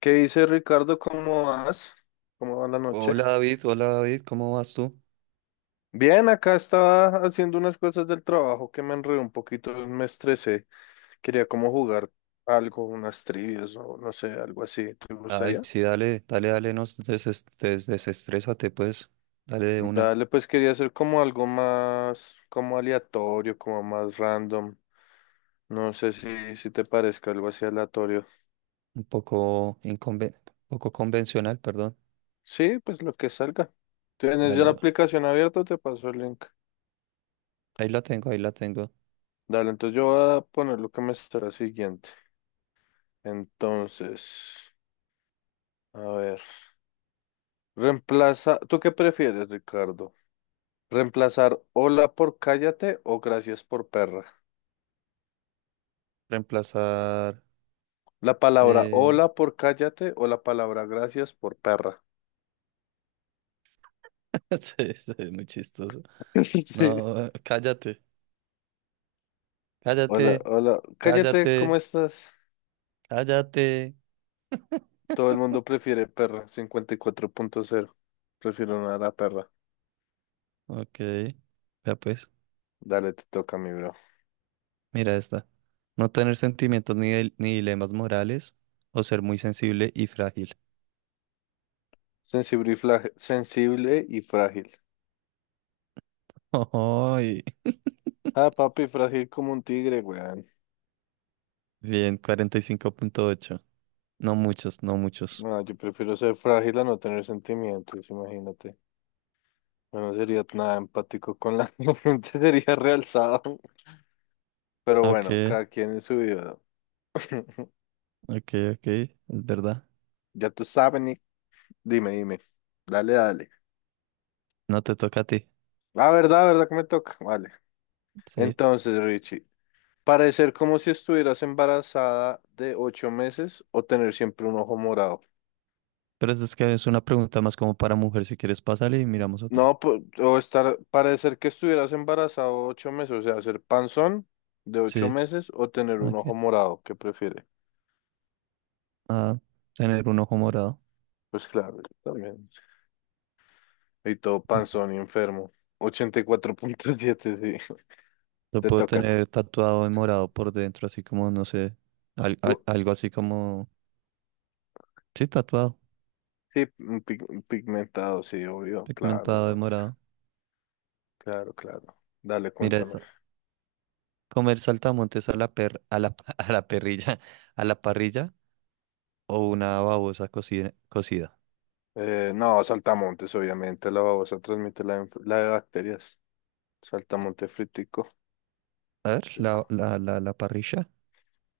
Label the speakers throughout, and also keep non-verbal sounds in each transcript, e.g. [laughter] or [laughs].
Speaker 1: ¿Qué dice Ricardo? ¿Cómo vas? ¿Cómo va la noche?
Speaker 2: Hola David, ¿cómo vas tú?
Speaker 1: Bien, acá estaba haciendo unas cosas del trabajo que me enredé un poquito, me estresé. Quería como jugar algo, unas trivias o no sé, algo así. ¿Te
Speaker 2: Ay,
Speaker 1: gustaría?
Speaker 2: sí, dale, dale, dale, no desestrésate, pues. Dale de una.
Speaker 1: Dale, pues quería hacer como algo más, como aleatorio, como más random. No sé si te parezca algo así aleatorio.
Speaker 2: Un poco poco convencional, perdón.
Speaker 1: Sí, pues lo que salga. ¿Tienes ya
Speaker 2: Dale
Speaker 1: la
Speaker 2: de una.
Speaker 1: aplicación abierta? Te paso el link.
Speaker 2: Ahí la tengo, ahí la tengo.
Speaker 1: Dale, entonces yo voy a poner lo que me estará siguiente. Entonces, a ver, reemplaza, ¿tú qué prefieres, Ricardo? ¿Reemplazar hola por cállate o gracias por perra?
Speaker 2: Reemplazar.
Speaker 1: La palabra
Speaker 2: Eh...
Speaker 1: hola por cállate o la palabra gracias por perra.
Speaker 2: [laughs] sí, sí, es muy chistoso.
Speaker 1: [laughs] Sí.
Speaker 2: No, cállate,
Speaker 1: Hola,
Speaker 2: cállate,
Speaker 1: hola, cállate, ¿cómo
Speaker 2: cállate,
Speaker 1: estás?
Speaker 2: cállate.
Speaker 1: Todo el
Speaker 2: [laughs]
Speaker 1: mundo prefiere perra, 54.0. Prefiero una a la perra.
Speaker 2: Ok, ya pues,
Speaker 1: Dale, te toca, mi bro.
Speaker 2: mira esta. No tener sentimientos ni ni dilemas morales o ser muy sensible y frágil.
Speaker 1: Sensible y frágil.
Speaker 2: Ay,
Speaker 1: Ah, papi, frágil como un tigre, güey.
Speaker 2: bien, 45.8. No muchos, no muchos.
Speaker 1: No, yo prefiero ser frágil a no tener sentimientos, imagínate. Yo no sería nada empático con la [laughs] gente, sería realzado. Pero
Speaker 2: Ok,
Speaker 1: bueno, cada quien en su vida. [laughs]
Speaker 2: ok, ok, es verdad.
Speaker 1: Ya tú sabes, Nick. Dime, dime. Dale, dale.
Speaker 2: No te toca a ti.
Speaker 1: La verdad que me toca. Vale.
Speaker 2: Sí.
Speaker 1: Entonces, Richie, parecer como si estuvieras embarazada de 8 meses o tener siempre un ojo morado.
Speaker 2: Pero eso es que es una pregunta más como para mujer. Si quieres, pásale y miramos otra.
Speaker 1: No, o estar, parecer que estuvieras embarazado 8 meses, o sea, ser panzón de ocho
Speaker 2: Sí,
Speaker 1: meses o tener un ojo
Speaker 2: ok.
Speaker 1: morado, ¿qué prefiere?
Speaker 2: Ah, tener un ojo morado.
Speaker 1: Pues claro, yo también. Y todo
Speaker 2: Mm.
Speaker 1: panzón y enfermo. 84.7, sí. [laughs]
Speaker 2: Lo
Speaker 1: Te
Speaker 2: puedo
Speaker 1: toca.
Speaker 2: tener tatuado en morado por dentro, así como, no sé,
Speaker 1: U-
Speaker 2: algo así como. Sí, tatuado,
Speaker 1: Sí, un un pigmentado, sí, obvio. Claro,
Speaker 2: pigmentado de
Speaker 1: weón.
Speaker 2: morado.
Speaker 1: Claro, claro. Dale,
Speaker 2: Mira
Speaker 1: cuéntame.
Speaker 2: esta. Comer saltamontes a la per, a la, [laughs] a la parrilla o una babosa cocida.
Speaker 1: No, saltamontes, obviamente. La babosa transmite la de bacterias. Saltamonte fritico.
Speaker 2: A ver, la,
Speaker 1: Rico.
Speaker 2: la, la, la parrilla,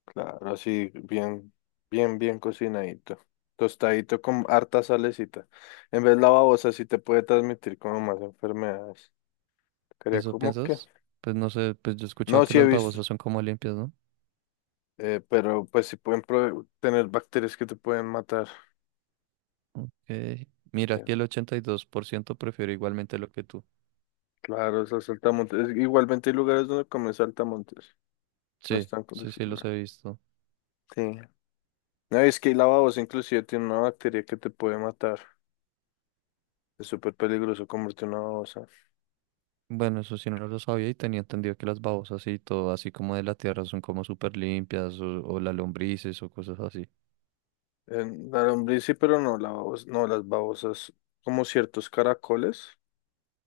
Speaker 1: Claro, así, bien, bien, bien cocinadito. Tostadito con harta salecita. En vez de la babosa, sí te puede transmitir como más enfermedades. Quería
Speaker 2: ¿eso
Speaker 1: como que.
Speaker 2: piensas? Pues no sé, pues yo he escuchado
Speaker 1: No,
Speaker 2: que
Speaker 1: sí he
Speaker 2: las
Speaker 1: visto.
Speaker 2: babosas son como limpias, ¿no?
Speaker 1: Pero pues si pueden tener bacterias que te pueden matar.
Speaker 2: Ok.
Speaker 1: Sí,
Speaker 2: Mira, aquí el 82% prefiere igualmente lo que tú.
Speaker 1: claro, esas saltamontes. Igualmente hay lugares donde comen saltamontes. No
Speaker 2: Sí,
Speaker 1: están
Speaker 2: sí, sí, los he
Speaker 1: condicionados.
Speaker 2: visto.
Speaker 1: Sí. No, es que la babosa inclusive tiene una bacteria que te puede matar. Es súper peligroso comerte una babosa.
Speaker 2: Bueno, eso sí no lo sabía y tenía entendido que las babosas y todo, así como de la tierra, son como súper limpias o las lombrices o cosas así.
Speaker 1: En la lombriz sí, pero no, la babosa, no, las babosas, como ciertos caracoles,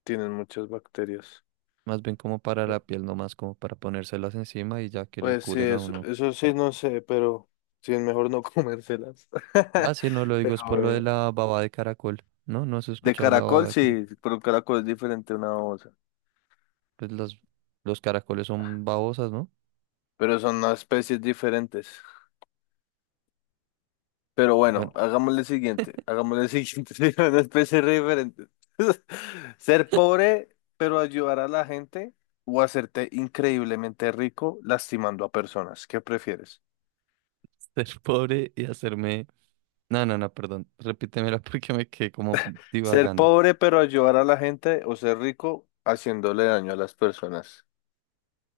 Speaker 1: tienen muchas bacterias.
Speaker 2: Más bien como para la piel, no más como para ponérselas encima y ya que le
Speaker 1: Pues sí,
Speaker 2: curen a
Speaker 1: eso,
Speaker 2: uno.
Speaker 1: eso sí, no sé, pero sí es mejor no comérselas. [laughs]
Speaker 2: Ah, sí, no lo digo,
Speaker 1: Pero
Speaker 2: es por lo de
Speaker 1: bueno.
Speaker 2: la baba de caracol. No, no has
Speaker 1: De
Speaker 2: escuchado la baba
Speaker 1: caracol,
Speaker 2: de caracol.
Speaker 1: sí, pero el caracol es diferente a una babosa.
Speaker 2: Pues los caracoles son babosas, ¿no?
Speaker 1: Pero son unas especies diferentes. Pero bueno,
Speaker 2: Bueno,
Speaker 1: hagámosle siguiente. Hagámosle siguiente. [laughs] Sí, son una especie re diferente. [laughs] Ser pobre, pero ayudar a la gente o hacerte increíblemente rico lastimando a personas. ¿Qué prefieres?
Speaker 2: [laughs] ser pobre y hacerme. No, no, no, perdón. Repítemela [laughs] porque me quedé como
Speaker 1: Ser
Speaker 2: divagando.
Speaker 1: pobre, pero ayudar a la gente o ser rico haciéndole daño a las personas.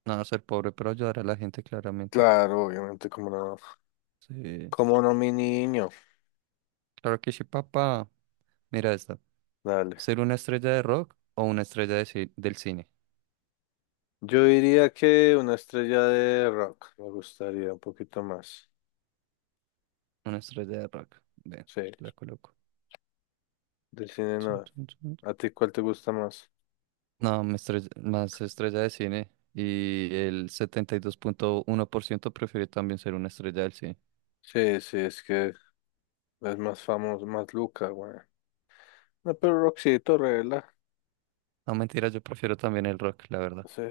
Speaker 2: No, ser pobre, pero ayudar a la gente claramente.
Speaker 1: Claro, obviamente, como no.
Speaker 2: Sí.
Speaker 1: Como no, mi niño.
Speaker 2: Claro que sí, papá. Mira esta.
Speaker 1: Dale.
Speaker 2: ¿Ser una estrella de rock o una estrella del cine?
Speaker 1: Yo diría que una estrella de rock me gustaría un poquito más.
Speaker 2: Una estrella de rock. Ven,
Speaker 1: Sí,
Speaker 2: la coloco.
Speaker 1: de cine no. ¿A ti cuál te gusta más?
Speaker 2: No, más estrella de cine. Y el 72.1% prefiere también ser una estrella del cine.
Speaker 1: Sí, sí, es que es más famoso, más Luca, güey. No, pero Roxito, regla.
Speaker 2: No, mentira, yo prefiero también el rock, la verdad.
Speaker 1: Sí.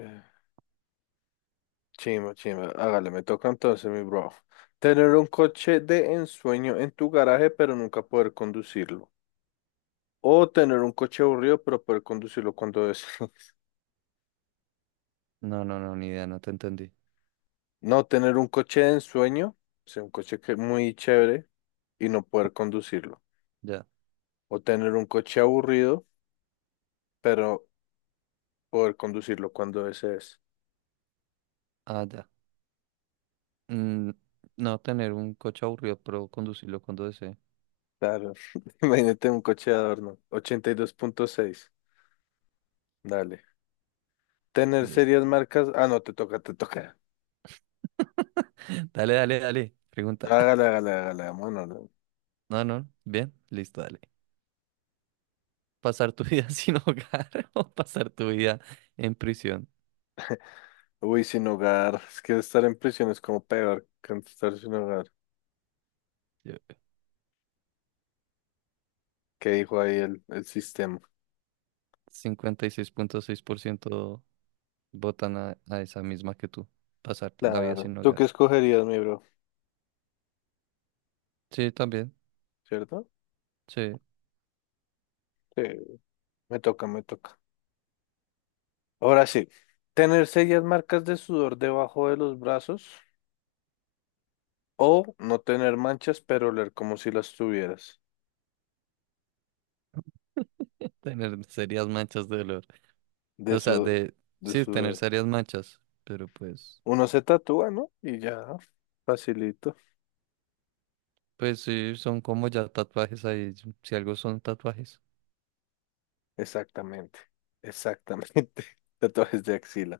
Speaker 1: Chimba, chimba. Hágale, me toca entonces, mi bro. Tener un coche de ensueño en tu garaje, pero nunca poder conducirlo. O tener un coche aburrido, pero poder conducirlo cuando desees. [laughs]
Speaker 2: No, no, no, ni idea, no te entendí.
Speaker 1: No, tener un coche de ensueño. O sea, un coche que muy chévere y no poder conducirlo.
Speaker 2: Ya.
Speaker 1: O tener un coche aburrido, pero poder conducirlo cuando desees.
Speaker 2: Ah, ya. Mm, no tener un coche aburrido, pero conducirlo cuando desee.
Speaker 1: Claro, [laughs] imagínate un coche de adorno. 82.6. Dale. Tener
Speaker 2: Listo.
Speaker 1: serias marcas. Ah, no, te toca, te toca.
Speaker 2: [laughs] Dale, dale, dale.
Speaker 1: No,
Speaker 2: Pregunta.
Speaker 1: hágale,
Speaker 2: [laughs]
Speaker 1: hágale, hágale. Bueno,
Speaker 2: No, no. Bien, listo, dale. Pasar tu vida [laughs] sin hogar [laughs] o pasar tu vida en prisión.
Speaker 1: uy, sin hogar. [laughs] Es que estar en prisión es como peor que estar sin hogar.
Speaker 2: Yo-
Speaker 1: ¿Qué dijo ahí el sistema?
Speaker 2: 56.6% votan a esa misma que tú. Pasar la vida
Speaker 1: Claro.
Speaker 2: sin
Speaker 1: ¿Tú qué
Speaker 2: hogar.
Speaker 1: escogerías, mi bro?
Speaker 2: Sí, también.
Speaker 1: ¿Cierto?
Speaker 2: Sí.
Speaker 1: Sí, me toca, me toca. Ahora sí. Tener serias marcas de sudor debajo de los brazos o no tener manchas, pero oler como si las tuvieras.
Speaker 2: Tener serias manchas de dolor.
Speaker 1: De
Speaker 2: O sea,
Speaker 1: su,
Speaker 2: de.
Speaker 1: de
Speaker 2: Sí, tener
Speaker 1: su,
Speaker 2: serias manchas. Pero pues.
Speaker 1: uno se tatúa, ¿no? Y ya, facilito.
Speaker 2: Pues sí, son como ya tatuajes ahí. Si algo son tatuajes. [laughs]
Speaker 1: Exactamente, exactamente. [laughs] Tatuajes de axila.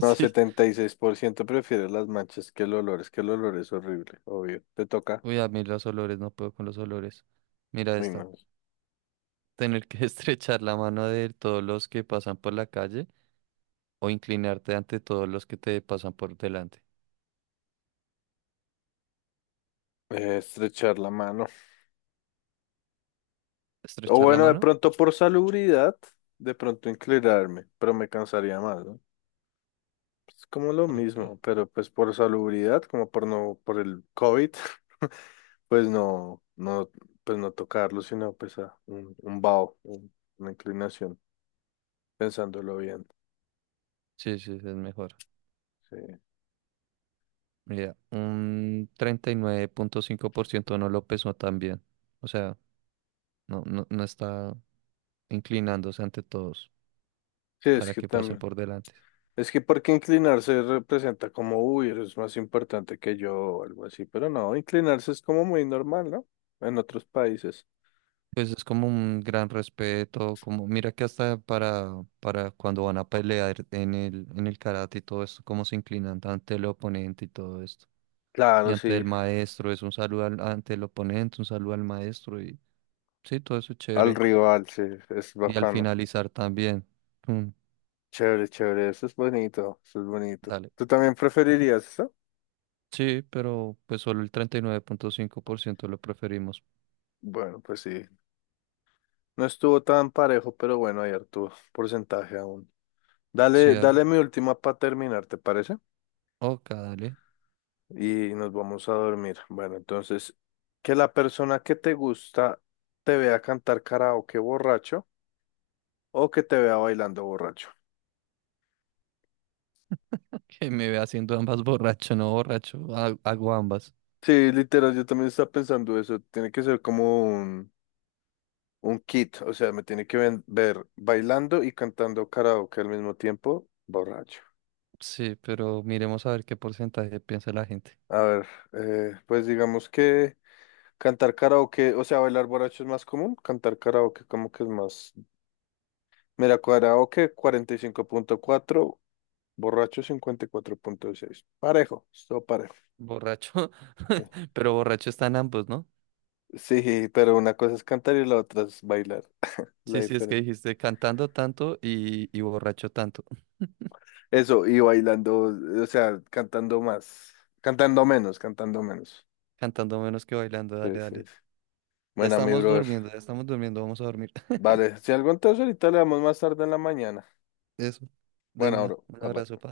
Speaker 1: No, 76% prefiere las manchas que el olor. Es que el olor es horrible, obvio. Te toca.
Speaker 2: Uy, a mí los olores, no puedo con los olores. Mira
Speaker 1: Uy,
Speaker 2: esta.
Speaker 1: no.
Speaker 2: Tener que [laughs] estrechar la mano de todos los que pasan por la calle o inclinarte ante todos los que te pasan por delante.
Speaker 1: Estrechar la mano. O
Speaker 2: ¿Estrechar la
Speaker 1: bueno, de
Speaker 2: mano?
Speaker 1: pronto por salubridad, de pronto inclinarme, pero me cansaría más, ¿no? Es como lo
Speaker 2: Ok.
Speaker 1: mismo, pero pues por salubridad, como por no, por el COVID. Pues no, no, pues no tocarlo, sino pues a un vaho, una inclinación, pensándolo bien.
Speaker 2: Sí, sí, es mejor.
Speaker 1: Sí.
Speaker 2: Mira, un 39.5% no lo pesó tan bien. O sea, no, no, no está inclinándose ante todos
Speaker 1: Sí, es
Speaker 2: para
Speaker 1: que
Speaker 2: que pasen
Speaker 1: también.
Speaker 2: por delante.
Speaker 1: Es que porque inclinarse representa como, uy, eres más importante que yo o algo así, pero no, inclinarse es como muy normal, ¿no? En otros países.
Speaker 2: Pues es como un gran respeto, como mira que hasta para cuando van a pelear en el karate y todo esto, cómo se inclinan ante el oponente y todo esto. Y
Speaker 1: Claro,
Speaker 2: ante
Speaker 1: sí,
Speaker 2: el maestro, es un saludo ante el oponente, un saludo al maestro y sí, todo eso es
Speaker 1: al
Speaker 2: chévere.
Speaker 1: rival, sí, es
Speaker 2: Y al
Speaker 1: bacano.
Speaker 2: finalizar también. mm,
Speaker 1: Chévere, chévere, eso es bonito, eso es bonito.
Speaker 2: Dale.
Speaker 1: ¿Tú también preferirías eso?
Speaker 2: Sí, pero pues solo el 39.5% lo preferimos.
Speaker 1: Bueno, pues sí, no estuvo tan parejo, pero bueno, hay harto porcentaje aún.
Speaker 2: Sí,
Speaker 1: Dale,
Speaker 2: dale.
Speaker 1: dale, mi última para terminar, ¿te parece?
Speaker 2: Oca, dale. [laughs]
Speaker 1: Y nos vamos a dormir. Bueno, entonces, que la persona que te gusta te vea cantar karaoke borracho o que te vea bailando borracho.
Speaker 2: Que me ve haciendo ambas borracho, no borracho. Hago ambas.
Speaker 1: Sí, literal, yo también estaba pensando eso. Tiene que ser como un kit, o sea, me tiene que ver bailando y cantando karaoke al mismo tiempo, borracho.
Speaker 2: Sí, pero miremos a ver qué porcentaje piensa la gente.
Speaker 1: A ver, pues digamos que cantar karaoke, o sea, bailar borracho es más común, cantar karaoke como que es más... Mira, karaoke 45.4, borracho 54.6. Parejo, estuvo parejo.
Speaker 2: Borracho.
Speaker 1: Sí.
Speaker 2: [laughs] Pero borracho están ambos, ¿no?
Speaker 1: Sí, pero una cosa es cantar y la otra es bailar. La
Speaker 2: Sí, sí, es que
Speaker 1: diferencia.
Speaker 2: dijiste cantando tanto y borracho tanto. [laughs]
Speaker 1: Eso, y bailando, o sea, cantando más. Cantando menos, cantando menos.
Speaker 2: Cantando menos que bailando,
Speaker 1: Sí,
Speaker 2: dale,
Speaker 1: sí,
Speaker 2: dale.
Speaker 1: sí. Bueno, mi brother.
Speaker 2: Ya estamos durmiendo, vamos a dormir. [laughs]
Speaker 1: Vale, si algo entonces ahorita le damos más tarde en la mañana.
Speaker 2: Eso. De
Speaker 1: Bueno,
Speaker 2: una.
Speaker 1: bro,
Speaker 2: Un
Speaker 1: bye bye.
Speaker 2: abrazo, pa.